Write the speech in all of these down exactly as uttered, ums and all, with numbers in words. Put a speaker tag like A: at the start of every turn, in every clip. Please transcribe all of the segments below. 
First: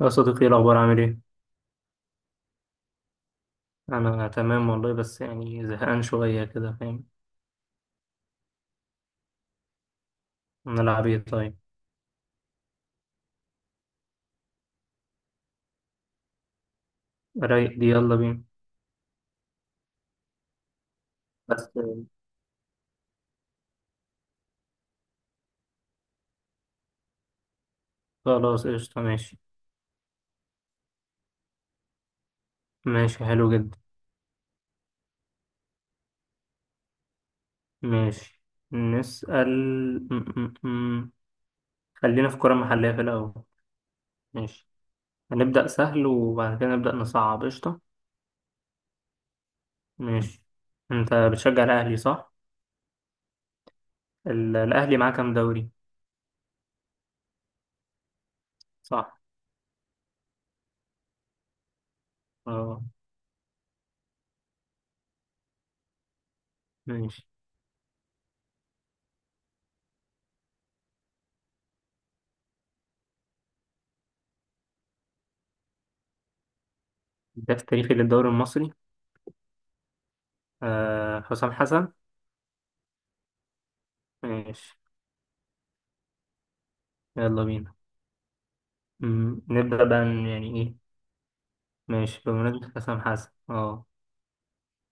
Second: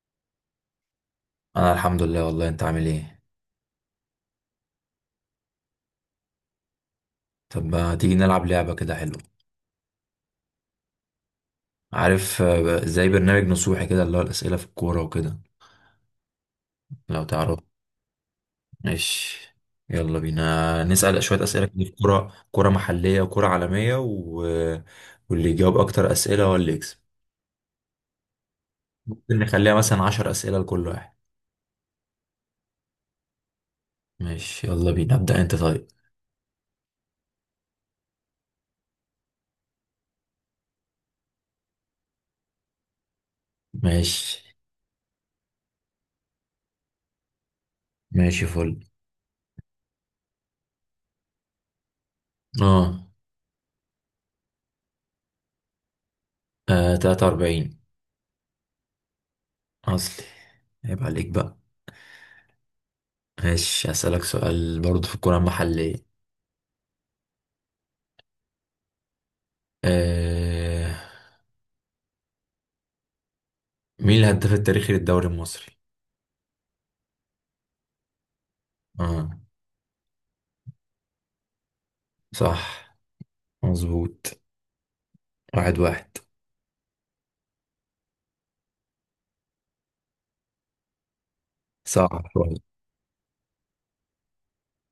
A: يا صديقي، ايه الأخبار، عامل ايه؟
B: انا الحمد لله والله، انت عامل ايه؟
A: أنا تمام والله، بس يعني زهقان شوية كده، فاهم.
B: طب ما تيجي نلعب لعبة كده حلوة.
A: نلعب ايه طيب؟
B: عارف آه، زي برنامج نصوحي كده، اللي هو الأسئلة في الكورة وكده لو تعرف.
A: رايق دي، يلا بينا.
B: ماشي يلا بينا نسأل شوية أسئلة
A: بس.
B: كده في كورة كورة محلية وكورة عالمية و... واللي يجاوب أكتر أسئلة هو اللي يكسب.
A: خلاص، قشطة،
B: ممكن
A: ماشي.
B: نخليها مثلا عشر أسئلة لكل واحد.
A: ماشي، حلو جدا.
B: ماشي يلا بينا، ابدأ أنت طيب.
A: ماشي، نسأل. م- م- م. خلينا في كرة محلية في الأول.
B: ماشي.
A: ماشي. هنبدأ سهل وبعد كده نبدأ نصعب، قشطة.
B: ماشي فل.
A: ماشي. أنت بتشجع الأهلي، صح؟
B: اه.
A: ال- الأهلي معاه كام دوري؟
B: آه، تلاتة وأربعين.
A: صح،
B: أصلي. عيب عليك بقى.
A: اه.
B: ماشي، هسألك سؤال برضه في الكورة المحلية.
A: ماشي،
B: آه مين الهداف التاريخي للدوري المصري؟
A: الهداف التاريخي للدوري المصري؟
B: اه.
A: آه، حسام حسن.
B: صح مظبوط.
A: ماشي،
B: واحد واحد.
A: يلا بينا. مم. نبدأ بقى ن- يعني إيه. ماشي،
B: صعب شوية.
A: بمناسبة حسام حسن، أه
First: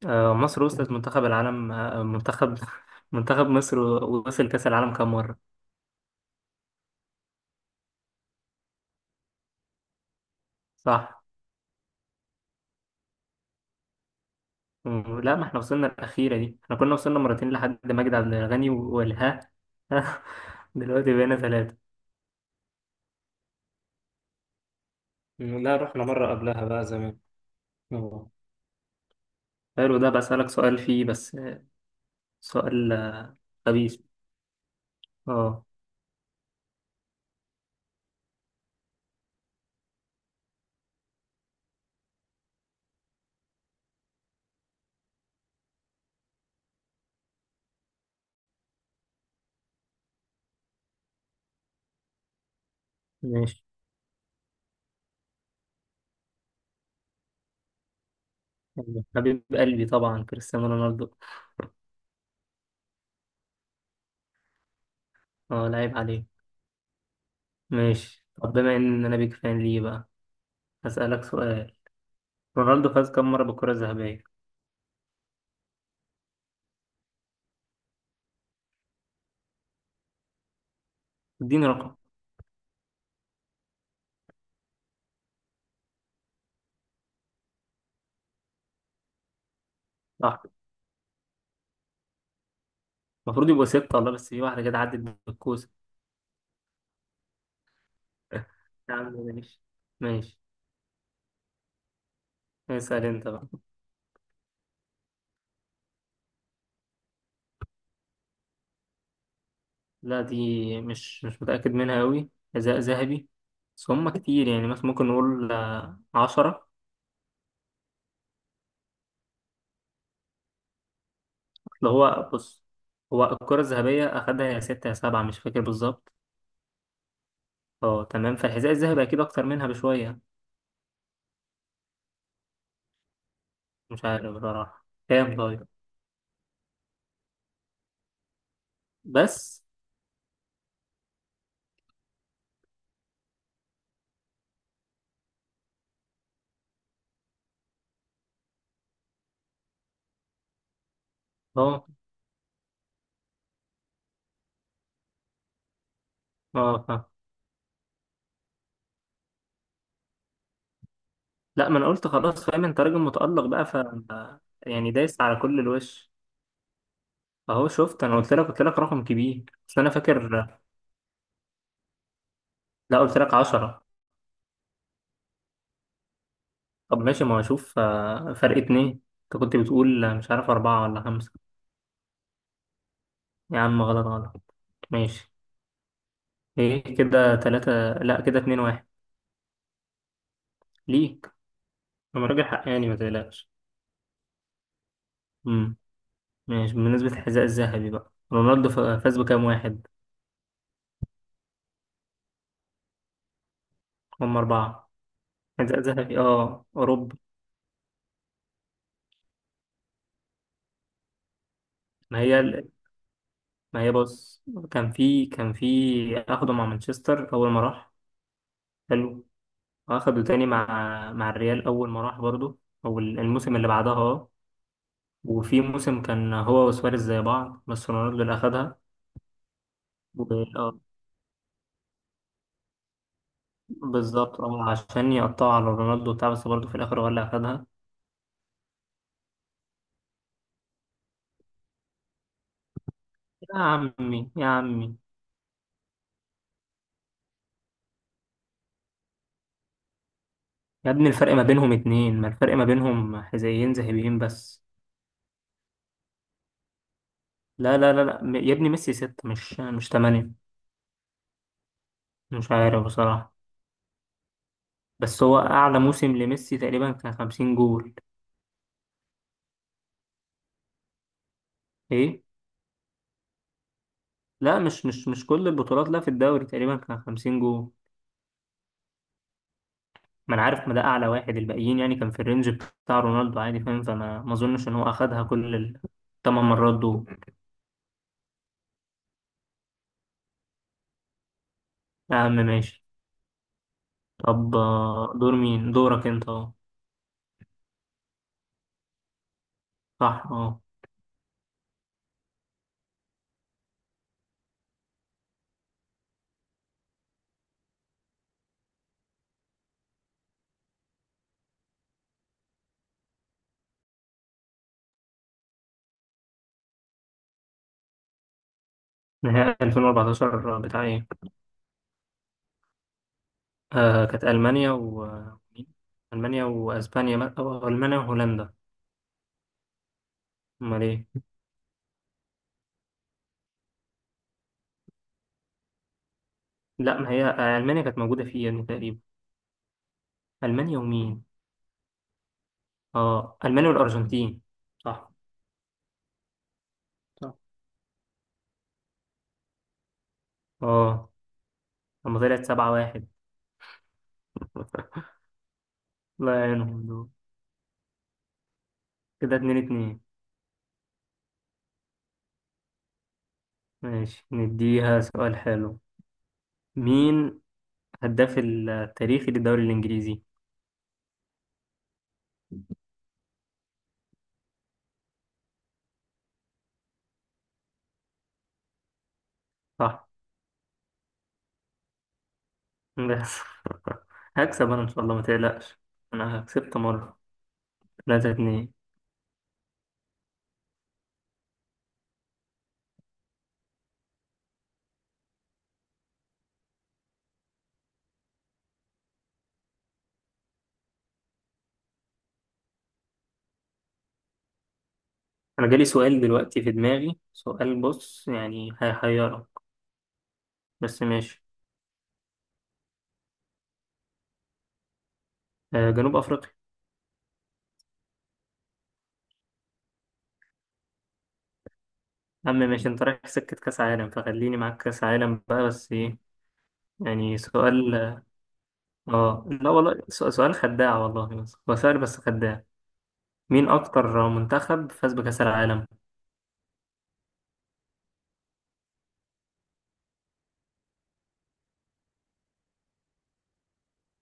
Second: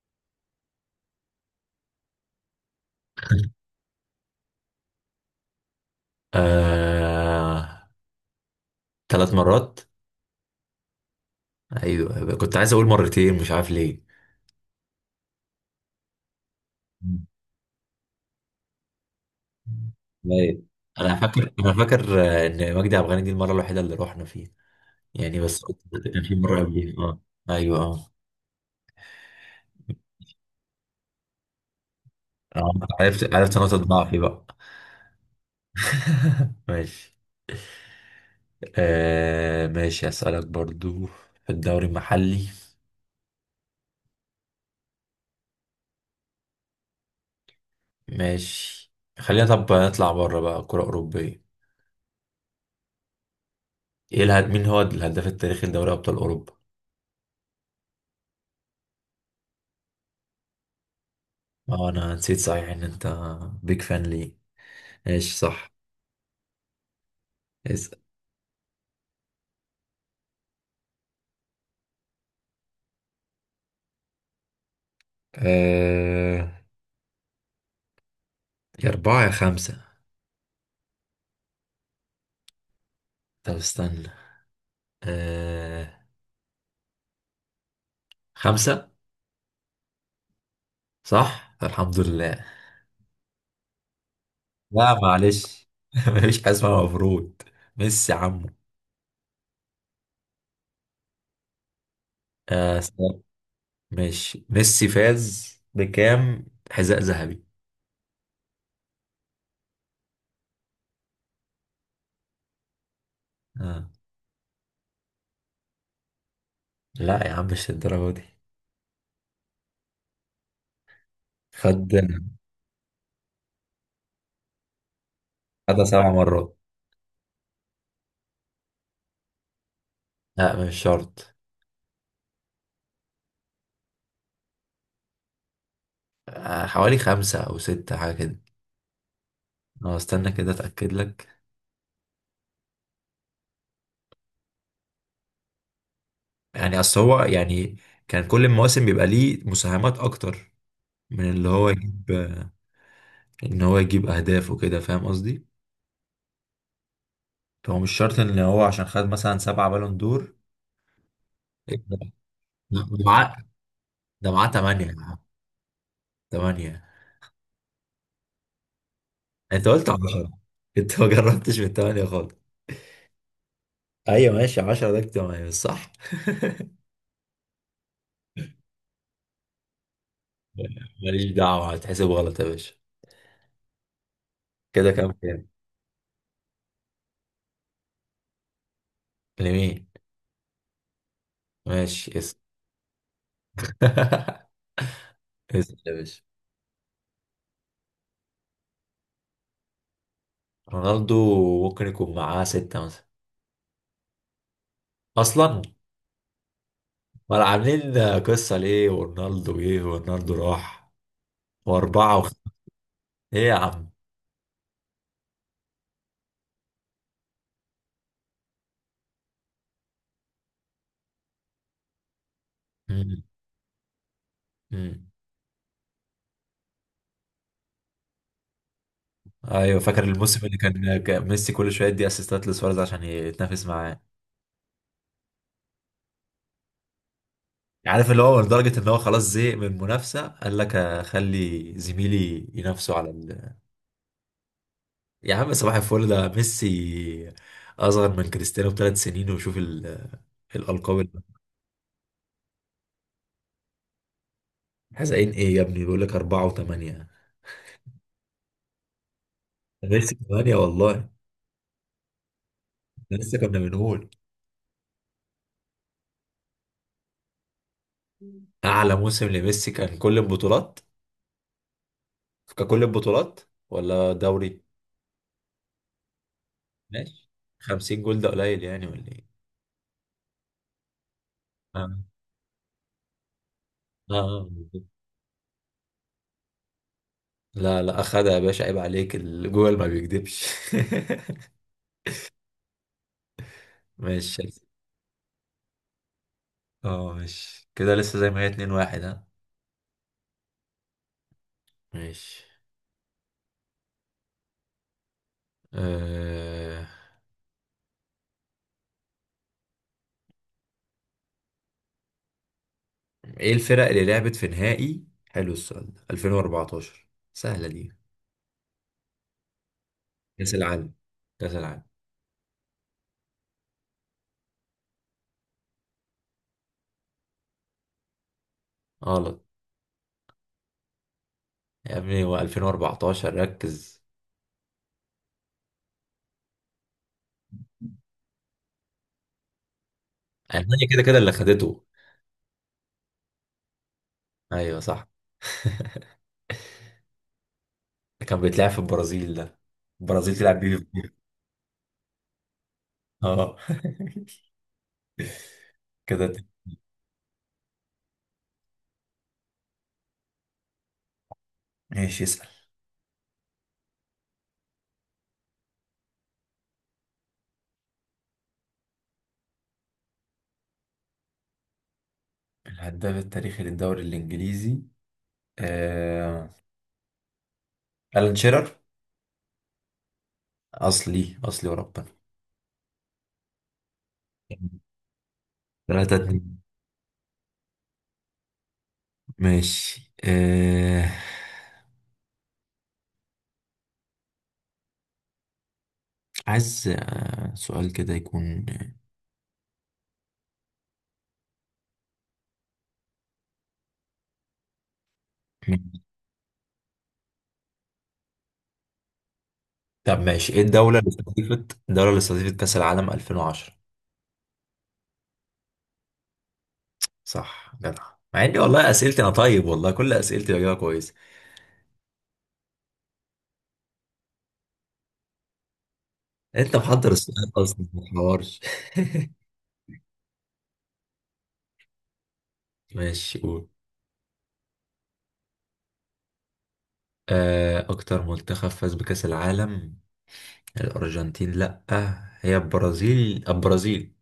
A: آه، مصر وصلت منتخب العالم، آه، منتخب منتخب مصر وصل كأس العالم كام مرة؟
B: آه ثلاث مرات.
A: صح.
B: ايوه، كنت عايز اقول مرتين مش عارف ليه.
A: مم. لا، ما احنا وصلنا الأخيرة دي، احنا كنا وصلنا
B: مم.
A: مرتين لحد مجدي عبد الغني و- والها.
B: طيب.
A: دلوقتي
B: انا
A: بقينا
B: فاكر انا
A: ثلاثة.
B: فاكر آه، ان مجدي عبد الغني دي المره الوحيده اللي رحنا فيها، يعني
A: مم،
B: بس
A: لا،
B: قلت.
A: رحنا
B: كان
A: مرة
B: في مره
A: قبلها بقى
B: قبليها
A: زمان.
B: اه. ايوه اه.
A: أه. حلو ده، بسألك سؤال فيه بس آه،
B: آه،
A: سؤال
B: عرفت
A: آه،
B: عرفت نقطه
A: خبيث،
B: ضعفي بقى.
A: أه.
B: ماشي. آه ماشي أسألك برضو في الدوري المحلي. ماشي. خلينا طب نطلع بره بقى كرة أوروبية.
A: ماشي،
B: إيه الهد... مين هو الهداف التاريخي لدوري أبطال أوروبا؟
A: حبيب قلبي طبعا كريستيانو رونالدو.
B: اه، أنا نسيت صحيح إن أنت بيج فان ليه. ماشي
A: أه،
B: صح.
A: لعيب عليه.
B: اسأل.
A: ماشي، طب بما ان انا بيك فان ليه بقى، هسألك سؤال. رونالدو فاز كم مرة بالكرة الذهبية؟
B: آه... يا أربعة يا خمسة.
A: اديني رقم.
B: طب استنى. آه... خمسة.
A: صح.
B: صح؟ الحمد لله.
A: المفروض يبقوا ستة والله، بس في واحدة كده عدت
B: لا معلش
A: بالكوسة.
B: مفيش حاجة اسمها مفروض. ميسي عمو.
A: يا عم ماشي. ماشي،
B: آه...
A: اسأل انت بقى.
B: ماشي، ميسي فاز بكام حذاء ذهبي؟
A: لا دي، مش مش متأكد منها أوي، حذاء ذهبي.
B: آه.
A: بس هما كتير، يعني مثلا ممكن نقول آه، عشرة.
B: لا يا عم مش الدرجة دي. خد.
A: أصل هو بص، هو الكرة الذهبية أخدها يا ستة يا سبعة، مش فاكر
B: خدها سبع
A: بالظبط.
B: مرات.
A: اه تمام، فالحذاء الذهبي أكيد أكتر منها بشوية.
B: لا مش شرط.
A: مش عارف بصراحة كام طيب.
B: آه، حوالي خمسة أو ستة حاجة كده.
A: بس.
B: أه استنى كده أتأكد لك. يعني أصل هو، يعني كان كل المواسم بيبقى ليه مساهمات أكتر من اللي هو
A: اه.
B: يجيب، آه، إن هو يجيب أهداف وكده، فاهم قصدي؟
A: اه، فاهم.
B: فهو مش شرط إن هو عشان خد مثلا سبعة بالون دور.
A: لا، ما
B: إيه
A: انا
B: ده؟
A: قلت خلاص فاهم، انت راجل
B: ده معاه،
A: متألق بقى ف
B: ده معاه تمانية
A: يعني
B: يا عم.
A: دايس على كل الوش.
B: تمانية.
A: اهو شفت، انا قلت لك قلت لك رقم كبير،
B: انت
A: بس
B: قلت
A: انا
B: عشرة.
A: فاكر.
B: انت ما جربتش من تمانية خالص.
A: لا، قلت لك عشرة.
B: ايوه ماشي، عشرة ده اجتماعي بس صح
A: طب ماشي، ما اشوف آه، فرق اتنين. انت كنت بتقول آه، مش عارف اربعة ولا
B: ماليش
A: خمسة.
B: دعوه، هتحسب غلط يا باشا.
A: يا عم، غلط غلط.
B: كده كام
A: ماشي،
B: كام؟
A: ايه كده، تلاتة؟ لا، كده اتنين واحد.
B: لمين؟
A: ليك.
B: ماشي
A: انا
B: اسم.
A: راجل حقاني، ما تقلقش.
B: اسم
A: امم
B: يا باشا.
A: ماشي، بالنسبة للحذاء الذهبي بقى، رونالدو ف- فاز بكام واحد؟
B: رونالدو ممكن يكون معاه ستة مثلا
A: هم اربعة،
B: اصلا.
A: حذاء ذهبي، اه، اوروبا.
B: ولا عاملين قصه، ليه ورونالدو جه ورونالدو راح، واربعه
A: ما
B: وخ...
A: هي،
B: ايه يا
A: ما
B: عم.
A: هي بص، كان في كان في اخده مع مانشستر اول ما راح، حلو، واخده تاني مع مع الريال اول ما راح برضه، او ال-
B: مم.
A: الموسم اللي بعدها، اه.
B: مم.
A: وفي موسم كان هو وسواريز زي بعض، بس رونالدو اللي اخدها.
B: ايوه فاكر
A: و-
B: الموسم اللي
A: آه،
B: كان كان ميسي كل شويه يدي اسيستات لسواريز عشان يتنافس معاه.
A: بالظبط، اه، عشان يقطعوا على رونالدو بتاع، بس برضه في الاخر هو اللي اخدها.
B: عارف، اللي هو لدرجة ان هو خلاص زهق من المنافسة، قال لك اخلي زميلي ينافسه على ال...
A: يا عمي يا عمي،
B: يا عم صباح الفل، ده ميسي اصغر من كريستيانو بثلاث سنين، وشوف ال...
A: يا
B: الالقاب
A: ابني الفرق
B: اللي-
A: ما بينهم اتنين، ما الفرق ما بينهم حذائيين ذهبيين بس.
B: حزقين ايه يا ابني، بيقول لك اربعة وثمانية.
A: لا لا لا لا، يا ابني ميسي ستة، مش مش
B: ميسي
A: تمانية.
B: ثمانية والله.
A: مش عارف
B: ده
A: بصراحة،
B: لسه كنا بنقول.
A: بس هو اعلى موسم لميسي تقريبا كان خمسين جول.
B: اعلى موسم لميسي كان كل البطولات.
A: ايه؟
B: ككل البطولات، ولا
A: لا،
B: دوري.
A: مش مش مش كل البطولات، لا في الدوري تقريبا كان
B: ماشي،
A: خمسين جول.
B: خمسين جول ده قليل يعني ولا ايه؟
A: ما انا عارف، ما ده اعلى واحد، الباقيين يعني
B: اه.
A: كان في الرينج بتاع رونالدو عادي، فاهم، فما ما
B: اه.
A: اظنش ان هو اخدها كل الثمان مرات دول.
B: لا لا اخدها يا باشا عيب عليك، الجوجل ما بيكذبش.
A: اهم ماشي.
B: ماشي.
A: طب آه، دور مين دورك انت، اه.
B: اه ماشي، كده لسه زي ما هي، اتنين واحد ها.
A: صح، اه.
B: ماشي. آه... ايه الفرق اللي لعبت في نهائي، حلو السؤال ده، ألفين وأربعة عشر؟ سهلة دي.
A: نهائي
B: كأس
A: ألفين وأربعتاشر بتاع
B: العالم.
A: ايه؟
B: كأس العالم.
A: آه كانت المانيا و، مين؟ المانيا واسبانيا، او المانيا وهولندا؟
B: غلط.
A: امال ايه؟
B: يا ابني هو ألفين وأربعة عشر ركز.
A: لا، ما هي آه، المانيا كانت موجوده فيه يعني تقريبا. المانيا
B: ألمانيا كده كده
A: ومين؟
B: اللي خدته.
A: اه، المانيا والارجنتين.
B: ايوه صح
A: صح. صح،
B: كان بيتلعب في البرازيل ده. البرازيل تلعب بيه.
A: اه، لما طلعت سبعة واحد.
B: اه كده.
A: الله يعينهم دول. كده اتنين اتنين.
B: ماشي اسأل.
A: ماشي، نديها سؤال حلو، مين هداف التاريخي للدوري الإنجليزي؟
B: الهداف التاريخي للدوري الإنجليزي. آه... ألان شيرر.
A: صح.
B: أصلي أصلي وربنا.
A: بس هكسب أنا إن شاء الله، ما تقلقش.
B: ثلاثة
A: أنا
B: اتنين.
A: كسبت مرة. تلاتة اتنين.
B: ماشي. آه... عايز آه... سؤال كده يكون.
A: أنا جالي سؤال دلوقتي في دماغي، سؤال بص يعني هيحيرك.
B: طب ماشي، ايه الدولة
A: بس
B: اللي
A: ماشي.
B: استضيفت، الدولة اللي استضيفت كأس العالم ألفين وعشرة؟
A: آه، جنوب أفريقيا.
B: صح جدع. مع اني والله اسئلتي انا طيب، والله كل اسئلتي بجاوبها كويس.
A: يا عم ماشي، أنت رايح في سكة كأس عالم فخليني معاك كأس عالم بقى، بس إيه؟
B: انت محضر
A: يعني
B: السؤال اصلا
A: سؤال.
B: ما تحورش.
A: اه لا والله، سؤ- سؤال خداع والله، بس هو سؤال بس خداع.
B: ماشي قول.
A: مين اكتر منتخب فاز بكأس العالم؟
B: آه... اكتر منتخب فاز بكأس العالم. الأرجنتين، لأ. هي البرازيل البرازيل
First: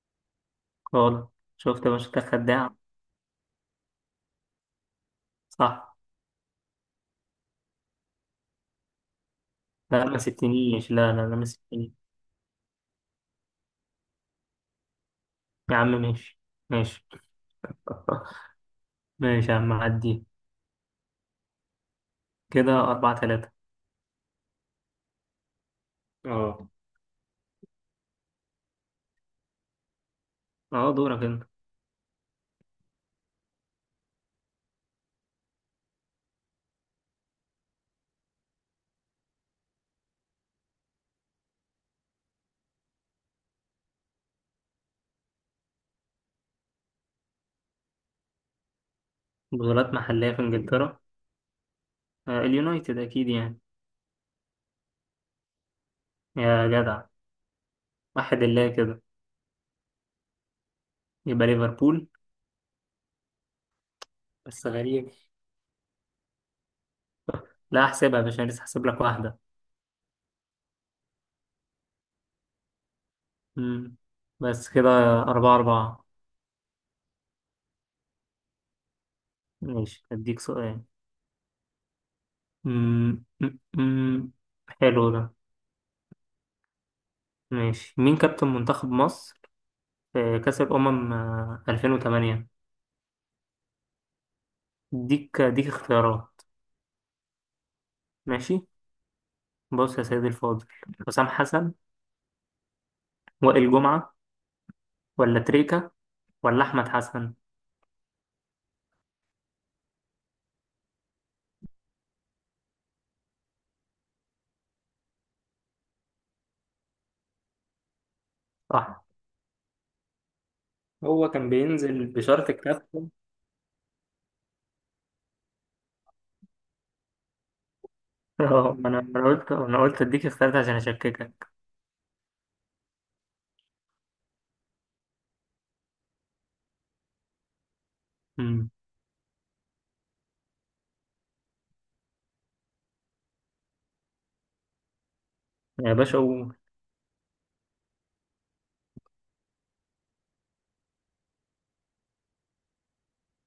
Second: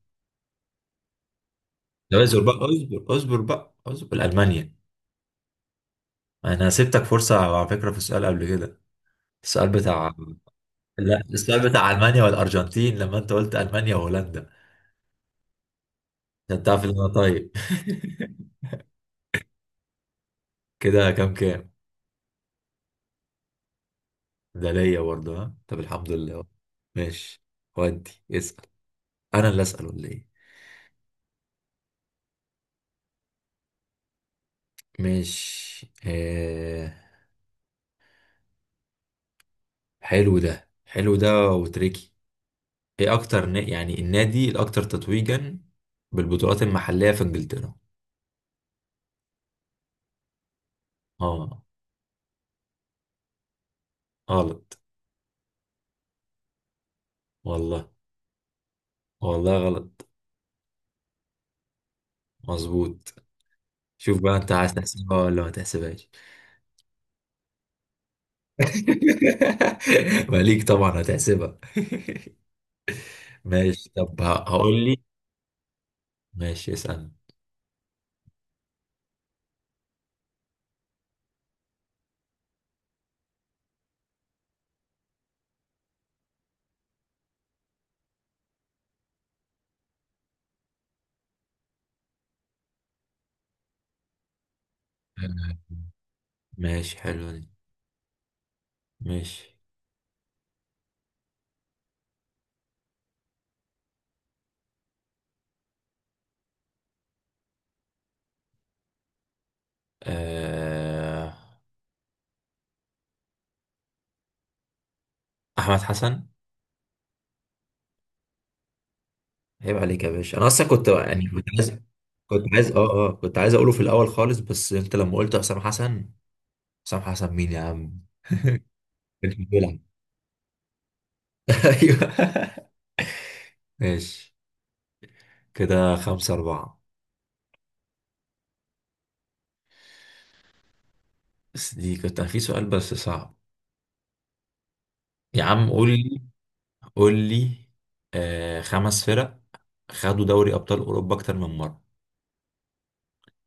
A: غلط، شفت يا باشا، ده
B: لا اصبر بقى،
A: خداع.
B: اصبر اصبر بقى اصبر، ألمانيا.
A: صح.
B: أنا سبتك فرصة على فكرة في السؤال قبل كده. السؤال
A: لا
B: بتاع،
A: ما سبتنيش، لا
B: لا
A: لا لا ما
B: السؤال بتاع
A: سبتنيش.
B: ألمانيا والأرجنتين لما أنت قلت ألمانيا وهولندا.
A: يا عم ماشي.
B: عشان تعرف إن أنا
A: ماشي.
B: طيب
A: ماشي يا عم عدي.
B: كده كام كام؟
A: كده أربعة تلاتة.
B: ده ليا برضه ها، طب الحمد لله.
A: اه.
B: ماشي. ودي اسأل. أنا اللي أسأل ولا إيه؟
A: اه، دورك انت.
B: ماشي. آه... حلو ده حلو ده وتريكي. ايه اكتر ن... يعني النادي الاكتر تتويجا بالبطولات المحلية في انجلترا؟
A: بطولات محلية في انجلترا؟
B: اه.
A: آه، اليونايتد اكيد يعني.
B: غلط
A: يا جدع.
B: والله.
A: واحد الله كده.
B: والله غلط.
A: يبقى ليفربول.
B: مظبوط. شوف بقى انت
A: بس
B: عايز
A: غريب.
B: تحسبها ولا ما تحسبهاش.
A: لا احسبها يا باشا، لسه هحسب لك واحدة.
B: ماليك طبعا هتحسبها. ماشي
A: مم.
B: طب، ه-
A: بس
B: هقول
A: كده،
B: لي.
A: أربعة أربعة.
B: ماشي اسأل.
A: ماشي أديك سؤال. مم، مم، مم. حلو ده. ماشي، مين كابتن منتخب مصر في كأس الأمم آه، ألفين وتمانية؟ ديك ديك اختيارات.
B: ماشي، حلو دي.
A: ماشي.
B: ماشي.
A: بص يا سيدي الفاضل، حسام حسن، وائل جمعة، ولا تريكة، ولا أحمد حسن؟
B: آه... احمد حسن.
A: صح.
B: عيب عليك يا باشا، انا اصلا كنت، يعني،
A: هو
B: كنت
A: كان
B: عايز
A: بينزل
B: كنت
A: بشرط
B: عايز اه
A: كابتن.
B: اه كنت عايز اقوله في الاول خالص، بس انت لما قلت حسام حسن. حسام حسن مين يا عم.
A: اه، أنا أنا
B: كانش
A: قلت
B: بيلعب.
A: أنا قلت أديك اختيارات عشان أشككك.
B: ايوه ماشي. كده خمسة أربعة.
A: أمم.
B: بس دي كنت في سؤال بس صعب. يا عم قول
A: يا باشا
B: لي
A: قول.
B: قول لي. آه خمس فرق خدوا دوري أبطال أوروبا أكتر من مرة.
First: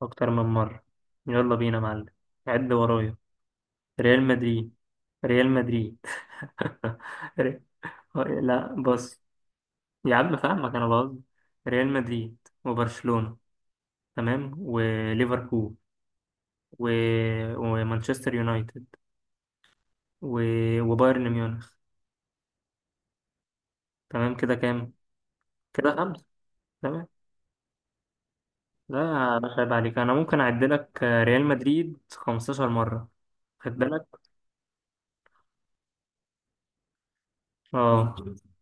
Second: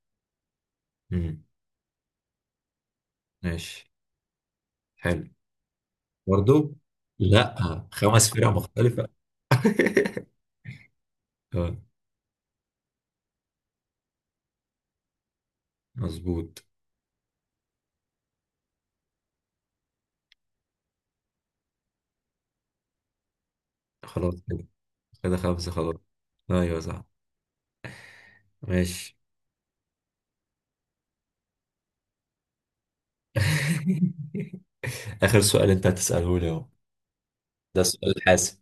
A: أكتر من مرة.
B: امم.
A: يلا بينا يا معلم، عد ورايا.
B: ماشي
A: ريال مدريد.
B: حلو.
A: ريال مدريد.
B: برضو. لا،
A: ري-
B: خمس فرق
A: لا
B: مختلفة.
A: بص، يا عم فاهمك، انا بقصد
B: اه
A: ريال مدريد، وبرشلونة، تمام، وليفربول،
B: مظبوط.
A: و... ومانشستر يونايتد، و... وبايرن ميونخ.
B: خلاص
A: تمام، كده
B: كده.
A: كام؟
B: كده خمسة خلاص.
A: كده خمسة.
B: ايوه صح.
A: تمام. لا،
B: ماشي.
A: يا باشا عيب عليك، انا ممكن اعد لك ريال مدريد خمسة عشر مرة. خد بالك.
B: آخر سؤال أنت هتسأله لي أهو. ده
A: اه.
B: السؤال الحاسم.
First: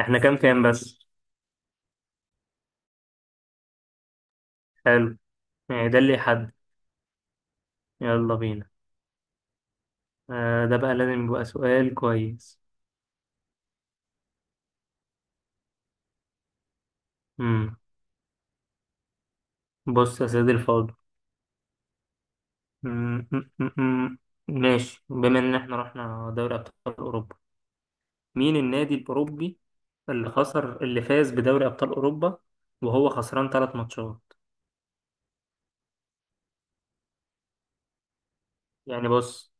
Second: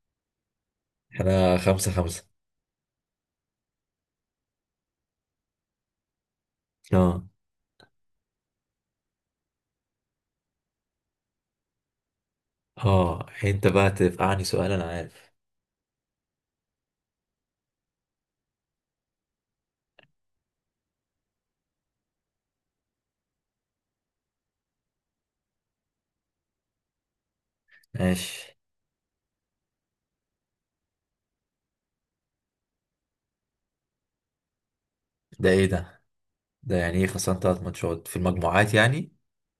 A: احنا كام كام بس؟
B: احنا خمسة خمسة.
A: حلو، يعني ده اللي يحدد.
B: اه.
A: يلا بينا. آه، ده بقى لازم يبقى سؤال كويس.
B: اه يعني انت بقى تفقعني سؤال، انا عارف.
A: امم. بص يا سيدي الفاضل. م- م- م- م. ماشي، بما ان احنا رحنا دوري ابطال اوروبا، مين
B: ماشي.
A: النادي الاوروبي اللي خسر اللي فاز بدوري ابطال اوروبا وهو خسران ثلاث ماتشات؟
B: ده ايه ده؟ ده يعني ايه، خسران ثلاث ماتشات في المجموعات
A: يعني
B: يعني؟
A: بص،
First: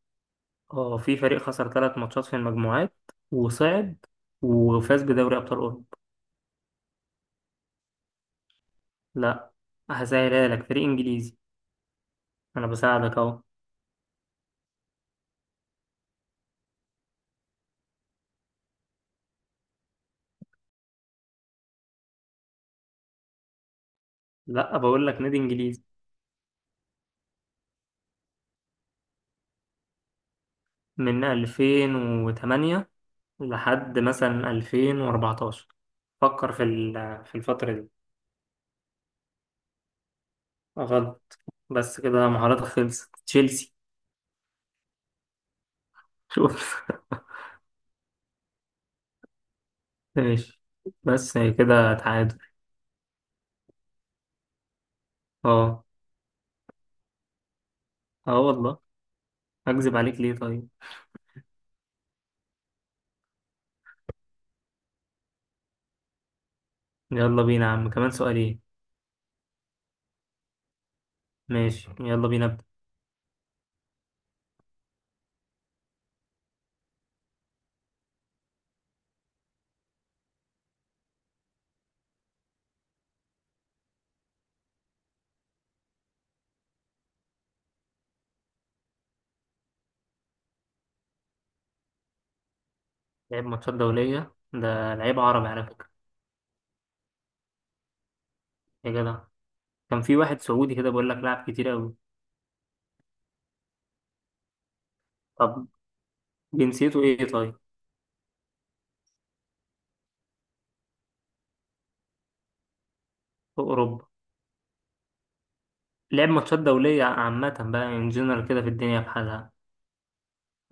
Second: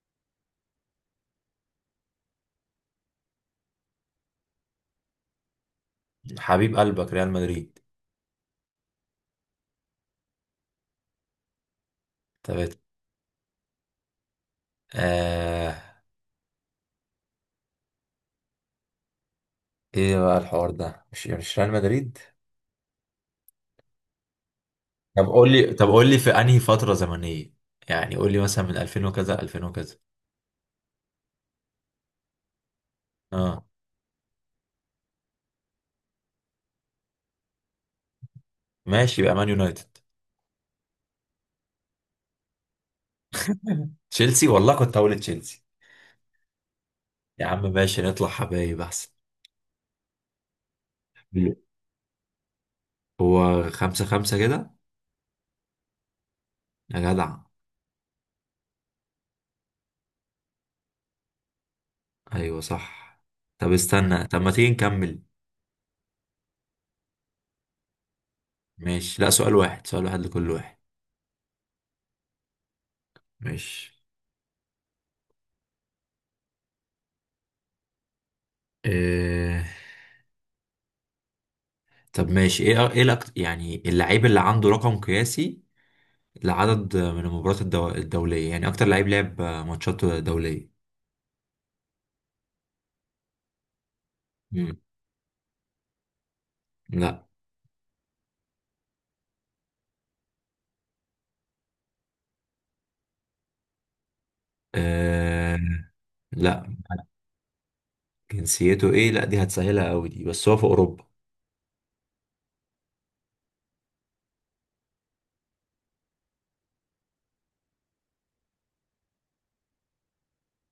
A: اه، في فريق خسر ثلاث ماتشات في المجموعات، وصعد وفاز بدوري ابطال اوروبا.
B: حبيب قلبك ريال مدريد.
A: لا. هسهلها لك، فريق انجليزي.
B: طب.
A: انا بساعدك اهو.
B: آه. ايه بقى الحوار ده، مش مش ريال مدريد.
A: لا، بقول لك
B: طب
A: نادي
B: قول لي،
A: انجليزي،
B: طب قول لي في انهي فترة زمنية. يعني قول لي مثلا من ألفين وكذا ألفين وكذا.
A: من ألفين وتمانية
B: اه
A: لحد مثلا ألفين وأربعتاشر، فكر في ال- في الفترة دي.
B: ماشي يبقى مان يونايتد.
A: غلط. بس كده مهاراتك خلصت. تشيلسي.
B: تشيلسي، والله كنت هقول تشيلسي.
A: شوف.
B: يا عم ماشي نطلع حبايب احسن.
A: ماشي. بس هي كده تعادل،
B: هو خمسة خمسة كده.
A: اه.
B: يا جدع.
A: اه والله، اكذب عليك ليه طيب.
B: ايوه صح. طب استنى، طب ما تيجي نكمل.
A: يلا بينا يا عم، كمان سؤالين.
B: ماشي، لا، سؤال واحد سؤال واحد لكل واحد.
A: ماشي، يلا بينا ابدا.
B: ماشي. إيه... طب ماشي، ايه ايه الأك... يعني اللعيب اللي عنده رقم قياسي لعدد من المباريات الدو... الدولية، يعني اكتر لعيب لعب ماتشات دولية.
A: لعب ماتشات دولية،
B: مم.
A: ده لعيب عربي على فكرة.
B: لا.
A: يا جدع، كان في واحد سعودي كده بيقول لك لعب كتير قوي.
B: إيه...
A: طب
B: لا.
A: جنسيته ايه طيب،
B: جنسيته ايه؟ لا دي هتسهلها قوي دي، بس هو في اوروبا.
A: في اوروبا؟ لعب ماتشات دولية عامة بقى، ان جنرال كده، في الدنيا بحالها،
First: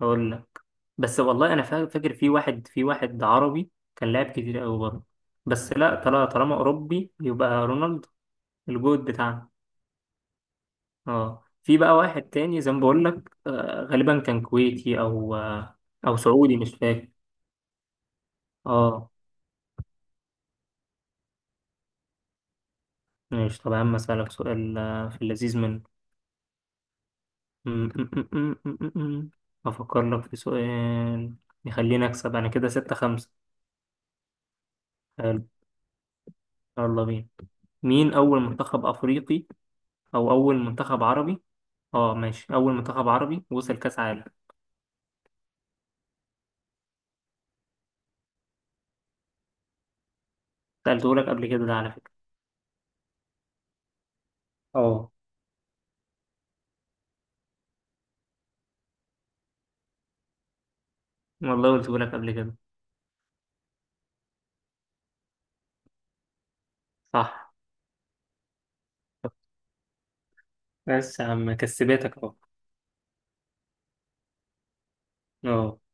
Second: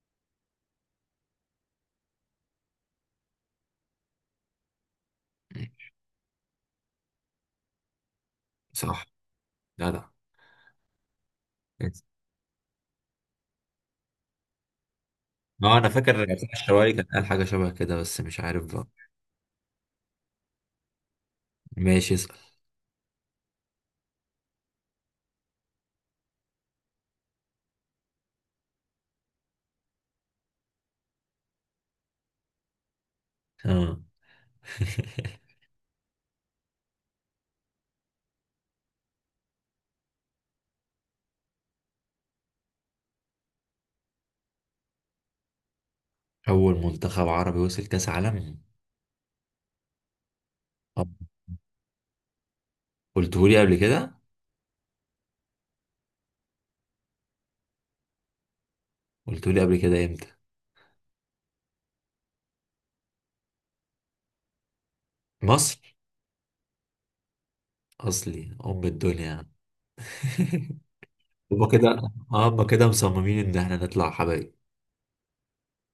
A: اقول لك. بس والله انا فا- فاكر في واحد في واحد عربي كان لاعب كتير قوي برضه.
B: مم.
A: بس لا، طالما طالما اوروبي يبقى رونالدو، الجود
B: صح.
A: بتاعنا.
B: لا لا.
A: اه، في بقى واحد تاني زي ما بقول لك، آه غالبا كان كويتي، او
B: ما
A: آه
B: انا
A: او
B: فاكر بتاع
A: سعودي مش
B: الشرايك كان
A: فاكر.
B: قال حاجة شبه كده بس مش عارف بقى.
A: اه.
B: ماشي اسأل.
A: ماشي، طب يا عم اسالك سؤال آه، في اللذيذ منه. م- م- م- م- م- م- م. افكر لك في سؤال يخليني اكسب انا، كده ستة خمسة.
B: اه.
A: حلو، يلا بينا. مين اول منتخب افريقي او اول منتخب عربي، اه ماشي، اول منتخب عربي وصل كاس عالم؟
B: أول منتخب عربي وصل كأس عالم. طب.
A: سالته لك قبل كده ده على فكره.
B: قلتهولي قبل كده.
A: اه
B: قلتهولي قبل كده إمتى؟
A: والله قلته لك قبل كده.
B: مصر.
A: صح.
B: أصلي أم الدنيا.
A: بس يا عم
B: هما كده.
A: كسبتك اهو.
B: هما كده مصممين إن إحنا نطلع حبايب.
A: اه.